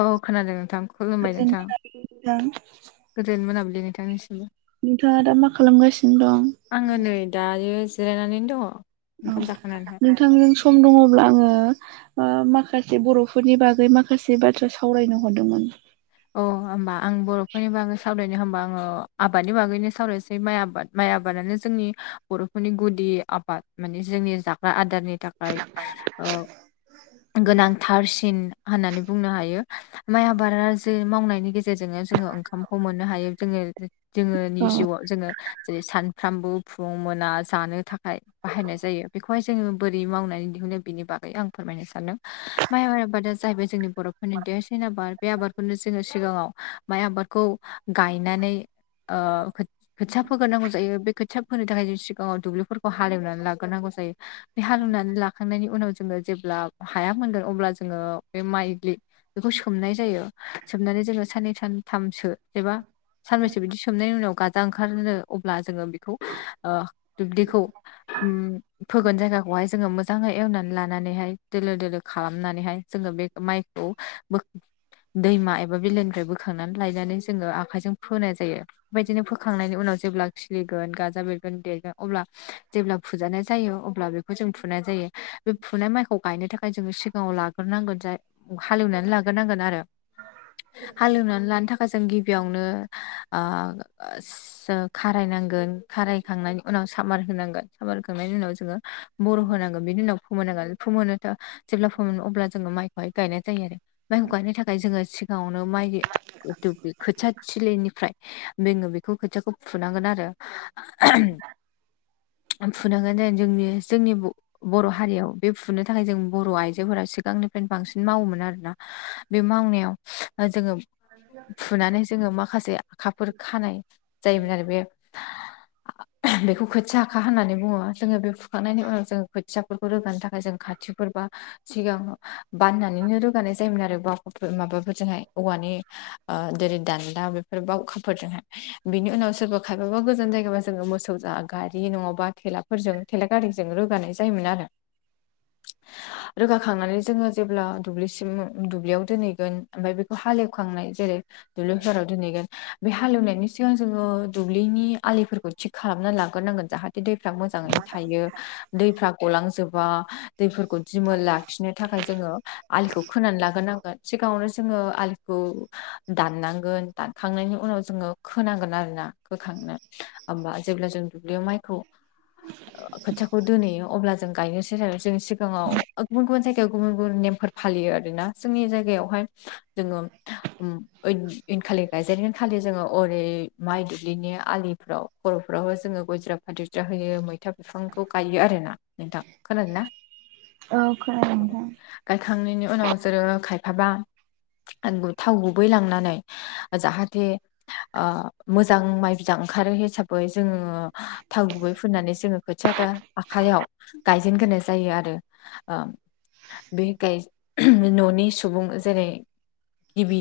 औ औ खोनादों नोंथां खुलुमबाय नोंथां गोजोनथों नोंथां गोजोन मोनाबिलि नोंथांनिसिमबो नोंथाङा दा मा खालामगासिनो दं? आङो नै दायो जिरायनानै दङो अ' नोंथांजों सम दङ'ब्ला आङो ओ माखासे बर'फोरनि बागै माखासे बाथ्रा सावरायनो हरदोंमोन। अ' होमबा आं बर'फोरनि बागै सावरायनो होमबा आङो आबादनि बागैनो सावरायनोसै माइ आबाद। माइ आबादानो जोंनि बर'फोरनि गुदि आबाद माने जोंनि जाग्रा आदारनि था खाय। ओ गोनांथारसिन होननानै बुंनो हायो माइ आबादा जे मावनायनि गेजेरजोंनो जोङो ओंखामखौ मोननो हायो जोङो जोङोनि ओ जिउआव जोङो जेरै सानफ्रामबो फुं मोना जानो थाखाय बाहायनाय जायो बेखौहाय जोङो बोरै मावनानै दिहुनो बेनि बागै आं फोरमायनो सानदों माइ आबादा जाहैबाय जोंनि बर'फोरनि देरसिन आबाद बे आबादखौनो जोङो सिगाङाव माइ आबादखौ गायनानै ओ खोथ खोथिया फोग्रोनांगौ जायो बे खोथिया फोनो थाखाय जों सिगाङाव दुब्लिफोरखौ हालेवनानै लाग्रोनांगौ जायो बे हालेवनानै लाखांनायनि उनाव जोङो जेब्ला हाया मोनगोन अब्ला जोङो बे माइलि बेखौ सोमनाय जायो। सोमनानै जोङो साननै सानथामसो एबा सान्ब्रैसो बिदि सोमनायनि उनाव गाजा ओंखारहोनो अब्ला जोङो बेखौ ओ दुब्लिखौ उम फोगोन जायगाखौहाय जोङो मो जाङै एवनानै लानानैहाय दोलो दोलो खालामनानैहाय जोङो बे माइखौ बो दैमा एबा बिलाोनिफ्राय बोखांनानै लायनानै जोङो आखाइजों फोनाय जायो। बेबायदिनो फोखांनायनि उनाव जेब्ला खिलिगोन गाजा बेरगोन देरगोन अब्ला जेब्ला फुजानाय जायो अब्ला बे बेखौ जों फुनाय जायो बे फुनाय माइखौ गायनो थाखाय जोंङो सिगाङाव लाग्रोनांगोन जाय हालेवनानै लाग्रोनांगोन आरो हालेवनानै लानो था जों गिबियावनो ओ सो खारायनांगोन। खारायखांनायनि उनाव सामार होनांगोन सामार होखांनायनि उनाव जोङो बर होनांगोन बिनि उनाव फोमोन नांगोन। फोमोनो जेब्ला फोमोनो अब्ला जोङो माइखौहाय गायनाय जायो आरो माइखौ गायनो थाखाय जोङो सि गाङावनो माइ दुब्लि खोथिया थिलिनिफ्राय बेङो बेखौ खोथियाखौ फुनांगोन आरो। [unintelligible] फुनांगोन जेन जोंनि जोंनि बर' हारियाव बे फुनो थाखाय जों बर' आइजोफोरा सिगांनिफ्रायनो बांसिन मावोमोन आरोना। बे मावनायाव जोङो फुनानै जोङो माखासे आखाफोर खानाय जायोमोन आरो बे [inaudible] बेखौ खोथिया आखा होननानै बुङो जोङो बे फुखांनायनि उनाव जों खोथियाफोरखौ रोगानो थाखाय जों खाथिफोर बा सिगां बाननानैनो रोगानाय जायोमोन आरो बाव माबाफोरजोंहाय औवानि ओ जेरै दान्दा बेफोर बावखाफोरजोंहाय। बिनि उनाव सोरबा खायफाबा गोजान जायगाबा जोङो मोसौ जा गारि नङाबा थेलाफोरजों थेला गारिजों रोगानाय जायोमोन आरो। [inaudible] रोगाखांनानै जोङो जेब्ला दुब्लिसिम दुब्लियाव दोनहैगोन ओमफाय बेखौ हालेवखांनाय जेरै दुब्लिफोराव दोनहैगोन बे हालेवनायनि सिगां जोङो दुब्लिनि आलिफोरखौ थिग खालामना लाग्रोनांगोन जाहाथे दैफ्रा मोजाङैनो थायो। दैफ्रा गलांजोबा दैफोरखौ दिमोल लाखिनो थाखाय जोङो आलिखौ खोनानै लाग्रोनांगोन। सिगाङावनो जोङो आलिखौ दाननांगोन दानखांनायनि उनाव जोङो खोनांगोन आरोना होखांनो होमबा जेब्ला जों दुब्लियाव माइखौ [inaudible] खोथियाखौ दोनहैयो अब्ला जों गायनोसै जों सिगाङाव गुबुन गुबुन जायगायाव गुबुन गुबुन नेमफोर फालियो आरोना जोंनि जाय गायावहाय जोङो उम ऐदिनखालि गायजेगोन खालि जोङो ओरै माइ दुब्लिनि आलिफ्राव खर'फ्रावबो जोङो गय जरा फाथै बुरजा होयो मैथा बिफांखौ गायो आरोना नोंथां खोनादों ना? औ खोनादों नोंथां। गायखांनायनि उनाव जोरो खायफाबा थाव गुबै लांनानै जाहाथे ओह मोजां माइ बिदां ओंखारो हिसाबै जोङो थाव गुबै फुननानै जोङो खोथिया आखाइयाव गायजेनग्रोनाय जायो आरो बे गाय [unintelligible] न'नि सुबुं जेरै गिबि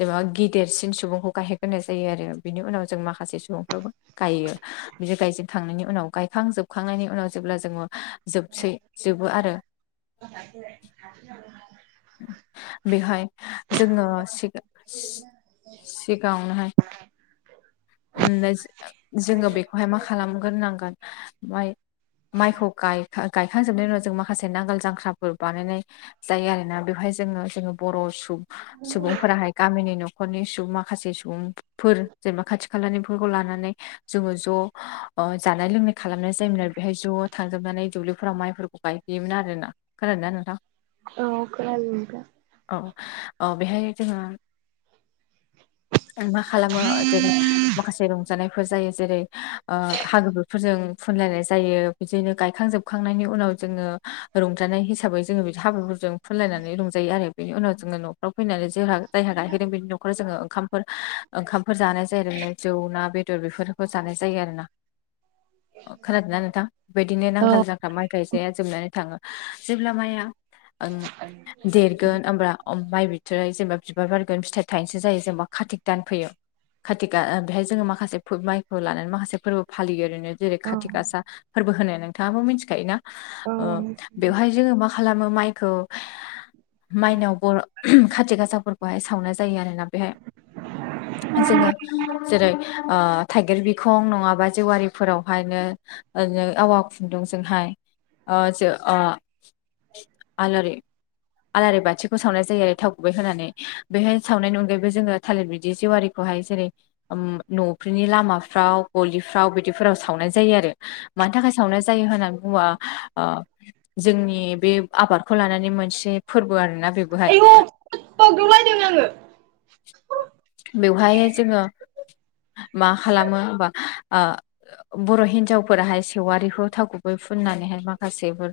जेनेबा गेदेरसिन सुबुंखौ गाहोग्रोनाय जायो आरो बिनि उनाव जों माखासे सुबुंफ्राबो गायो बिदि गायजेनखांनायनि उनाव गायखांजोबखांनायनि उनाव जेब्ला जोङो जोबसै जोबो आरो। [unintelligible] बेहाय जोङो सिगां-सिगाङावनोहाय उम जोङो बेखौहाय मा खालामगोर नांगोन ओमफ्राय माइखौ गाय गायखांजोबनायनि उनाव जों माखासे नांगोल जांख्राफोर बानायनाय जायो आरोना बेवहाय जोङो जोङो बर' सुबुं सुबुंफोराहाय गामिनि न'खरनि सुबुं माखासे सुबुं फोर जेनेबा खाथि खालानिफोरखौ लानानै जोङो ज' अ जानाय लोंनाय खालामनाय जायोमोन आरो बेहाय ज' थांजाबनानै दुब्लिफोराव माइफोरखौ गाय योमोन आरोना खोनादोंना नोंथां? अ खोनादों नोंथां। औ औ बेहाय जोङो मा खालामो जेरै माखासे रंजानायफोर जायो जेरै ओ हालौग्राफोरजों फुनलायनाय जायो बिदिनो गायखांजोबखांनायनि उनाव जोङो रंजानाय हिसाबै जोङो बिदि हाबाफोर जों फुनलायनानै रंजायो आरो बेनि उनाव जोङो न'फ्राव फैनानै जोंहा जायहा गाहैदों बेनि न'खराव जोङो ओंखामफोर ओंखामफोर जानाय जायो आरोनो जौ ना बेदर बेफोरखौ जानाय जायो आरो ना [inaudible] खोनादोंना नोंथां? बेबायदिनो औ नांगाल जांख्रा माइ गायजाया जोबनानै थाङो जेब्ला माइआ देरगोन होनब्ला माइ बिथराय जेनेबा बिबार बारगोन फिथाइ थाइनोसो जायो जेनेबा खातिक दान फैयो कातिका बेहाय जोङो माखासे फो-माइखौ लानानै माखासे फोरबो फालियो ओरैनो जेरै खाथि गासा फोरबो होननाय नोंथाङाबो मिथिखायोना बेवहाय जोङो मा खालामो माइखौ माइनाव बर' खाथि गासाफोरखौहाय सावनाय जायो आरोना बेहाय जोङो जेरै ओह थाइगिर बिखं नङाबा जेवारिफोरावहायनो ओनो आवा खुन्दुंजोंहाय ओह सो ओ आलारि आलारि बाथिखौ सावनाय जायो आरो थाव गुबै होनानै बेहाय सावनायनि अनगायैबो जोङो थालिर बिदि जेवारिखौहाय जेरै उम न'फ्रिनि लामाफ्राव गलिफ्राव बिदिफोराव सावनाय जायो आरो मानि थाखाय सावनाय जायो होननानै बुङोबा ओ जोंनि बे आबादखौ लानानै मोनसे फोरबो आरोना बेबोहाय औ बावदुलायदों आङो बेवहाय जोङो मा खालामो होमबा ओ बर' हिन्जावफोराहाय सेवारिखौ थाव गुबै फुननानैहाय माखासेफोर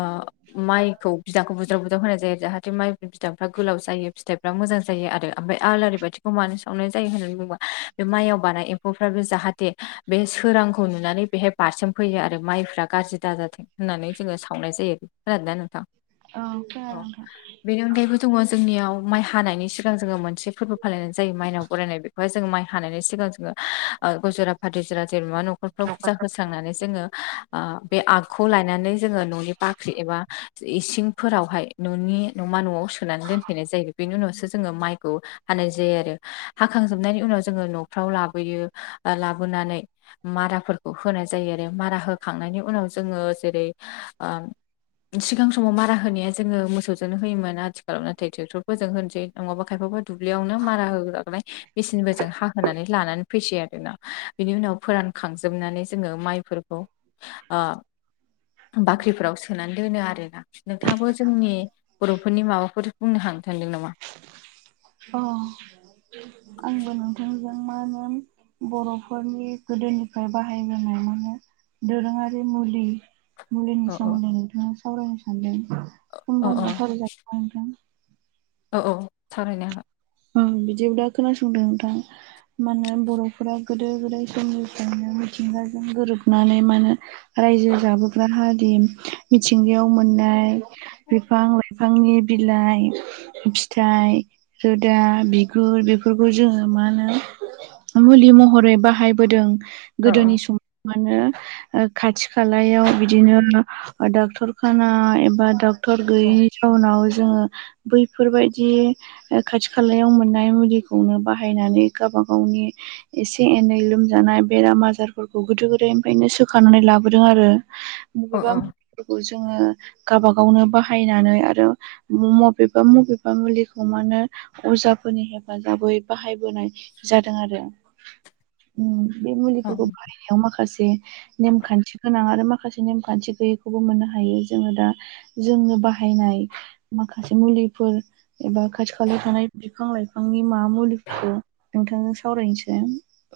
ओह माइखौ बिदांखौ बुद दाव बुदाव होनाय जायो जाहाथे माइ बिदांफ्रा गोलाव जायो फिथाइफ्रा मोजां जायो आरो अआमफ्राय आलारि बाथि खौ माजों सावनाय जायो होननानै बुङोबा बे माइआव बानाय एम्फौफ्राबो जाहाथे बे सोरांखौ नुनानै बेहाय बारसोम फैयो आरो माइफ्रा गाज्रि दाजाथों होननानै जोङो सावनाय जायो। खोनादोंना नोंथां? अ अ बेनि अनगायैबो दङ जोंनियाव माइ हानायनि सिगां जोङो मोन से फोरबो फालिनाय जायो माइनाव बरायनाय बे बेहाय जो माइ हानायनि सिगां जोङोहुजरा फाद जा जेनेबा नखरफ्राव फुा हो फखांनानै जोङो बे आगखौ लायनानै जोङो न'नि बाख्रि एबा इसिं फोरावहाय न'नि न'मा न'आव सोनानै दोनफैनाय जायो बेनि उनावसो जोङो माइखौ हानाय जायो आरो हाखांजोबनायनि उनाव जोङो न'फ्राव लाबोयो लाबोनानै माराफोरखौ होनाय जायो आरो मारा होखांनायनि उनाव जोङो जेरै सिगां समाव मारा होनाया जोङो मोसौजोंनो होयोमोन आथिखालाव नाथाय ट्रेक्टरफोरजों होनोसै नङाबा खायफाफोर दुब्लियावनो मारा होगानाय मेचिनफोरजों हाहोनानै लानानै फैसै आरोना बिनि उनाव फोरानखांजोबनानै जोङो माइफोरखौ बाख्रिफोराव सोनानै दोनो आरोोना नोंथाङाबो जोंनि बर'फोरनि माबाफोर बुंनो हानो सानदों नामा अ आंबो नोंथांजों मा होन बर'फोरनि गोदोनिफ्राय बाहायबोनाय माने दोरोङारि मुलि मुलिनि अ अ सोमोन्दै नोंथाङा सावरायनो सानदों बुं अ अ दंबथर ज नोंथां औ औ सावायनोा बिदि दा खोनासंदों नोंथांा माने बर'फोरा गोदो गोदाय समनिफ्रायनो मिथिंगाजों गोरोबनानै माने रायजो जाबोग्रा हाद मिथिंगायाव मोननाय बिफां लाइ बिफांनि बिलाइ फिथाइ सोदा बिगुर बेफोरखौ जोङो मा होनो मुलि महरै बाहायबोदों औ गोदोनि समाव मानो खाथि खालायाव बिदिनो डाक्टरखाना एबा डक्टर औ गैयैनि जाउनाव जोङो बैफोरबायदि खाथि खालायाव मोननाय मुलिखौनो बाहायनानै गावब गावनि एसे एनै लोमजानाय बेराम आजारफोरखौ गोदो गोदायनिफ्रायनो सोखनानै लाबोदों आरो औ मबेबा मुलिफोरखौ जोङो गावाब गावनो बाहायनानै आरो मबेबा मबेबा मुलिखौ मानो अजाफोरनि हेफाजाबै बाहायबोनाय जादों आरो बे औ मुलिखौखौ याव माखासे नेमखान्थि गोनां आरो माखासे नेमखान्थि गैयैखौबो मोननो हायो जोङो दा जोंनो बाहायनाय माखासे मुलिफोर एबा खाथि खा खालि थानाय बिफां लाइफांनि मा मुलिफोरखौ नोंथांजों सावरायनोसै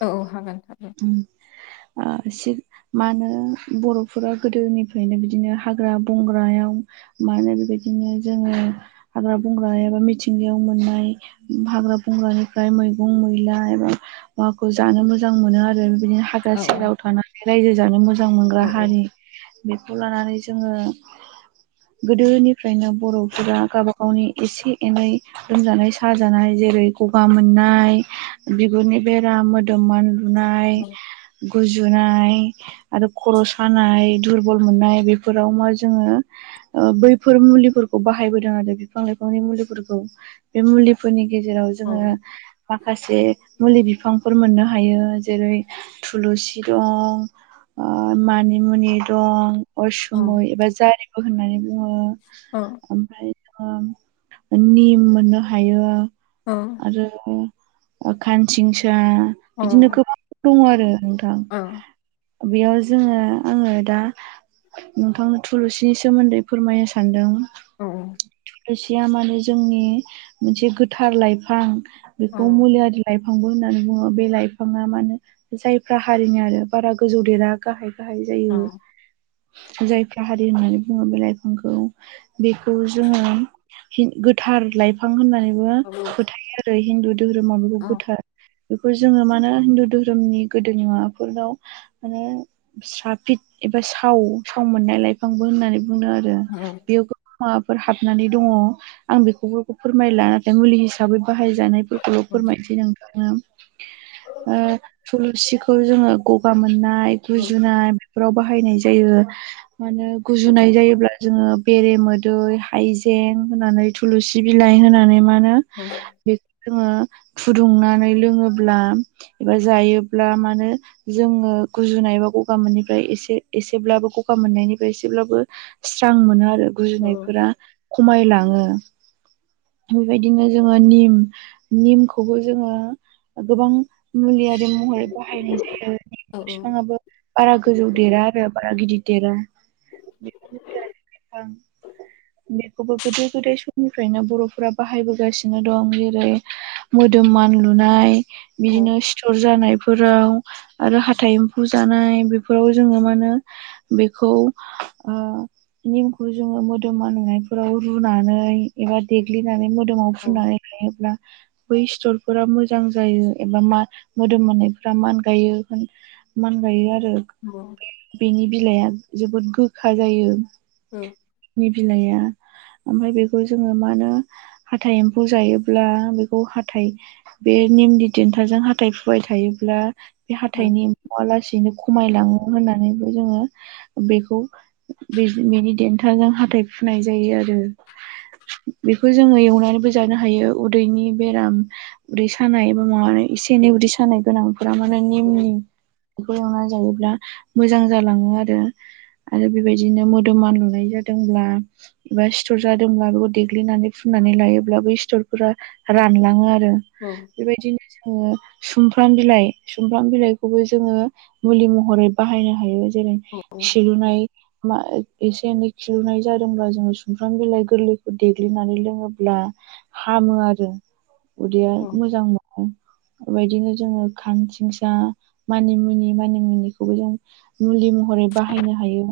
औ हागोन हागोन [unintelligible] मानो बर'फोरा गोदोनिफ्रायनो बिदिनो हाग्रा बंग्रायाव मा होनो बेबायदिनो जोङो हाग्रा बंग्रा एबा मिथि सिंगायाव मोननाय हाग्रा बंग्रानिफ्राय मैगं मैला एबा माखौ जानो मोजां मोनो आरो बिदिनो हाग्रा औ औ सेराव थानानै रायजो जानो मोजां मोनग्रा औ हारि बेखौ लानानै जोङो गोदोनिफ्रायनो बर'फोरा गावबा गावनि एसे एनै लोमजानाय साजानाय जेरै गगा मोननाय बिगुरनि बेरा मोदोमोन दुनाय गुजुनाय आरो खर' सानाय दुरबल मोननाय बेफोराव मा जोङो बैफोर मुलिफोरखौ बाहायबोदों आरो बिफां लाइफांनि मुलिफोरखौ बे मुलिफोरनि गेजेराव औ जोङो माखासे मुलि बिफांफोर मोननो हायो जेरै थुलुसि दं मानि मुनि दं अरसुमै एबा जारिमु होननानै बुङो औ ओमफ्राय ओ आनि मोननो हायो अ आरो खानसिंसा बिदिनो औ गोबां दङ आरो औ बेयाव जोङो आङो दा नोंथांनो थुलुंसिनि सोमोन्दै फोरमायनो सानदों औ औ दसेया माने जोंनि मोनसे गोथार लाइफां बेखौ मुलि लाइफांबो होननानै बुङो बे लाइफाङा मानो जायफ्रा हारिनि आरो बारा गोजौ देरा गाहाय गाहाय जायो जायफ्रा हारि होननानै बुङो बे लाइफांखौ बेखौ जोङो गोथार लाइफां होननानैबो फोथायो आरो हिन्दु धोरोमाव बेखौ गोथार बेखौ जोङो मा होन हिन्दु धोरोमनि गोदोनि माबाफोराव माने सफित एबा साव साव मोननाय लाइफांबो होननानै बुंदों आरो बेयाव माबाफोर हाबनानै दङ आं बेखौ फोरमायला नाथाय मुलि हिसाबै हाबै बाहाय जानायफोरखौल' फोरमायसै नोंथाङा थुलसिखौ खौ जोङो गगा मोननाय गुजुनाय बेफोराव बाहायनाय जायो। माने गुजुनाय जायोब्ला जोङो बेरे मोदै हायजें होननानै थुलुसि बिलाइ होनानै मा होन ह बेखौ जोङो फुदुंनानै लोङोब्ला एबा जायोब्ला मानो जोङो गुजुनायबा गगा मोननिफ्राय एसे एसेब्लाबो गगा मोननायनिफ्राय एसेब्लाबो स्रां मोनो आरो गुजुनायफोरा खमायलाङो बेबायदिनो जोङो निम निमखौबो जोङो गोबां मुलियि महरै बाहायनाय जायो बिफाङाबो बारा गोजौ देरा आरो बारा गिदिर देरा बेखौबो गोदो गोदाय समनिफ्रायनो बर' फ्रा बाहायबोगासिनो दं जेरै मोदोम मानलुनाय बिदिनो बेर जानायफोराव आरो हाथाइ एम्फौ जानाय बेफोराव जोङो मा होनो बेखौ निमखौ जोङो मोदोमा नुनायफोराव रुनानै एबा द ग्लिनानै मोदोमाव फुनानै लायोब्ला बै स्थरफोरा मोजां जायो एबा मा मोदोम मोननायफोरा मान गायो मान गायो आरो औ बेनि बिलाइआ जोबोद गोखा जायो। औ नि बिलाइया ओमफ्राय बेखौ जोङो मा होन हाथाइ एम्फौ जायोब्ला बेखौ हाथाय बे निमनि देन्थाजों हाथथाय फुबाय थायोब्ला बे हाथाइनिमुआ लासैनो खमायलाङो होननानैबो जोङो बेखौ बे बेनि देन्थाजों हाथाय फुनाय जायो आरो बेखौ जोङो एवनानैबो जानो हायो उदैनि बेराम उदै सानाय बा माबानाय एसे एनै उदै सानाय गोनांफोरा माने निम निम बेखौ एंनानै जायोब्ला मोजां जालाङो आरो आरो बेबायदिनो मोदोमान लुनाय जादोंब्ला एबा सिथर जादोंब्ला बेखौ दे ग्लिनानै फुननानै लायोब्लाबो सिथरफोरा रानलाङो आरो ओं बेबायदिनो जोङो सुमफ्राम बिलाइ सुमफ्राम बिलाइखौबो जोङो मुलि महरै बाहायनो हायो जेरै खिलुनाय मा एसे एनै खिलुनाय जादोंब्ला जोङो सुमफ्राम बिलाइ गोरलैखौ देग्लिनानै लोङोब्ला हामो आरो उदैया मोजां मोनो। बेबायदिनो जोङो खानसिंसा मानिमुनि मानिमुनिखौबो जों मुलि महरै बाहायनो हायो।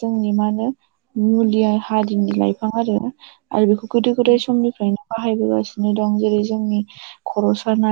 जोंनि मानो मुलिआ हारिनि लाइफां आरो। आरो बेखौ गोदो गोदाय समनिफ्रायनो बाहायबोगासिनो दं जेरै जोंनि खर' सानाय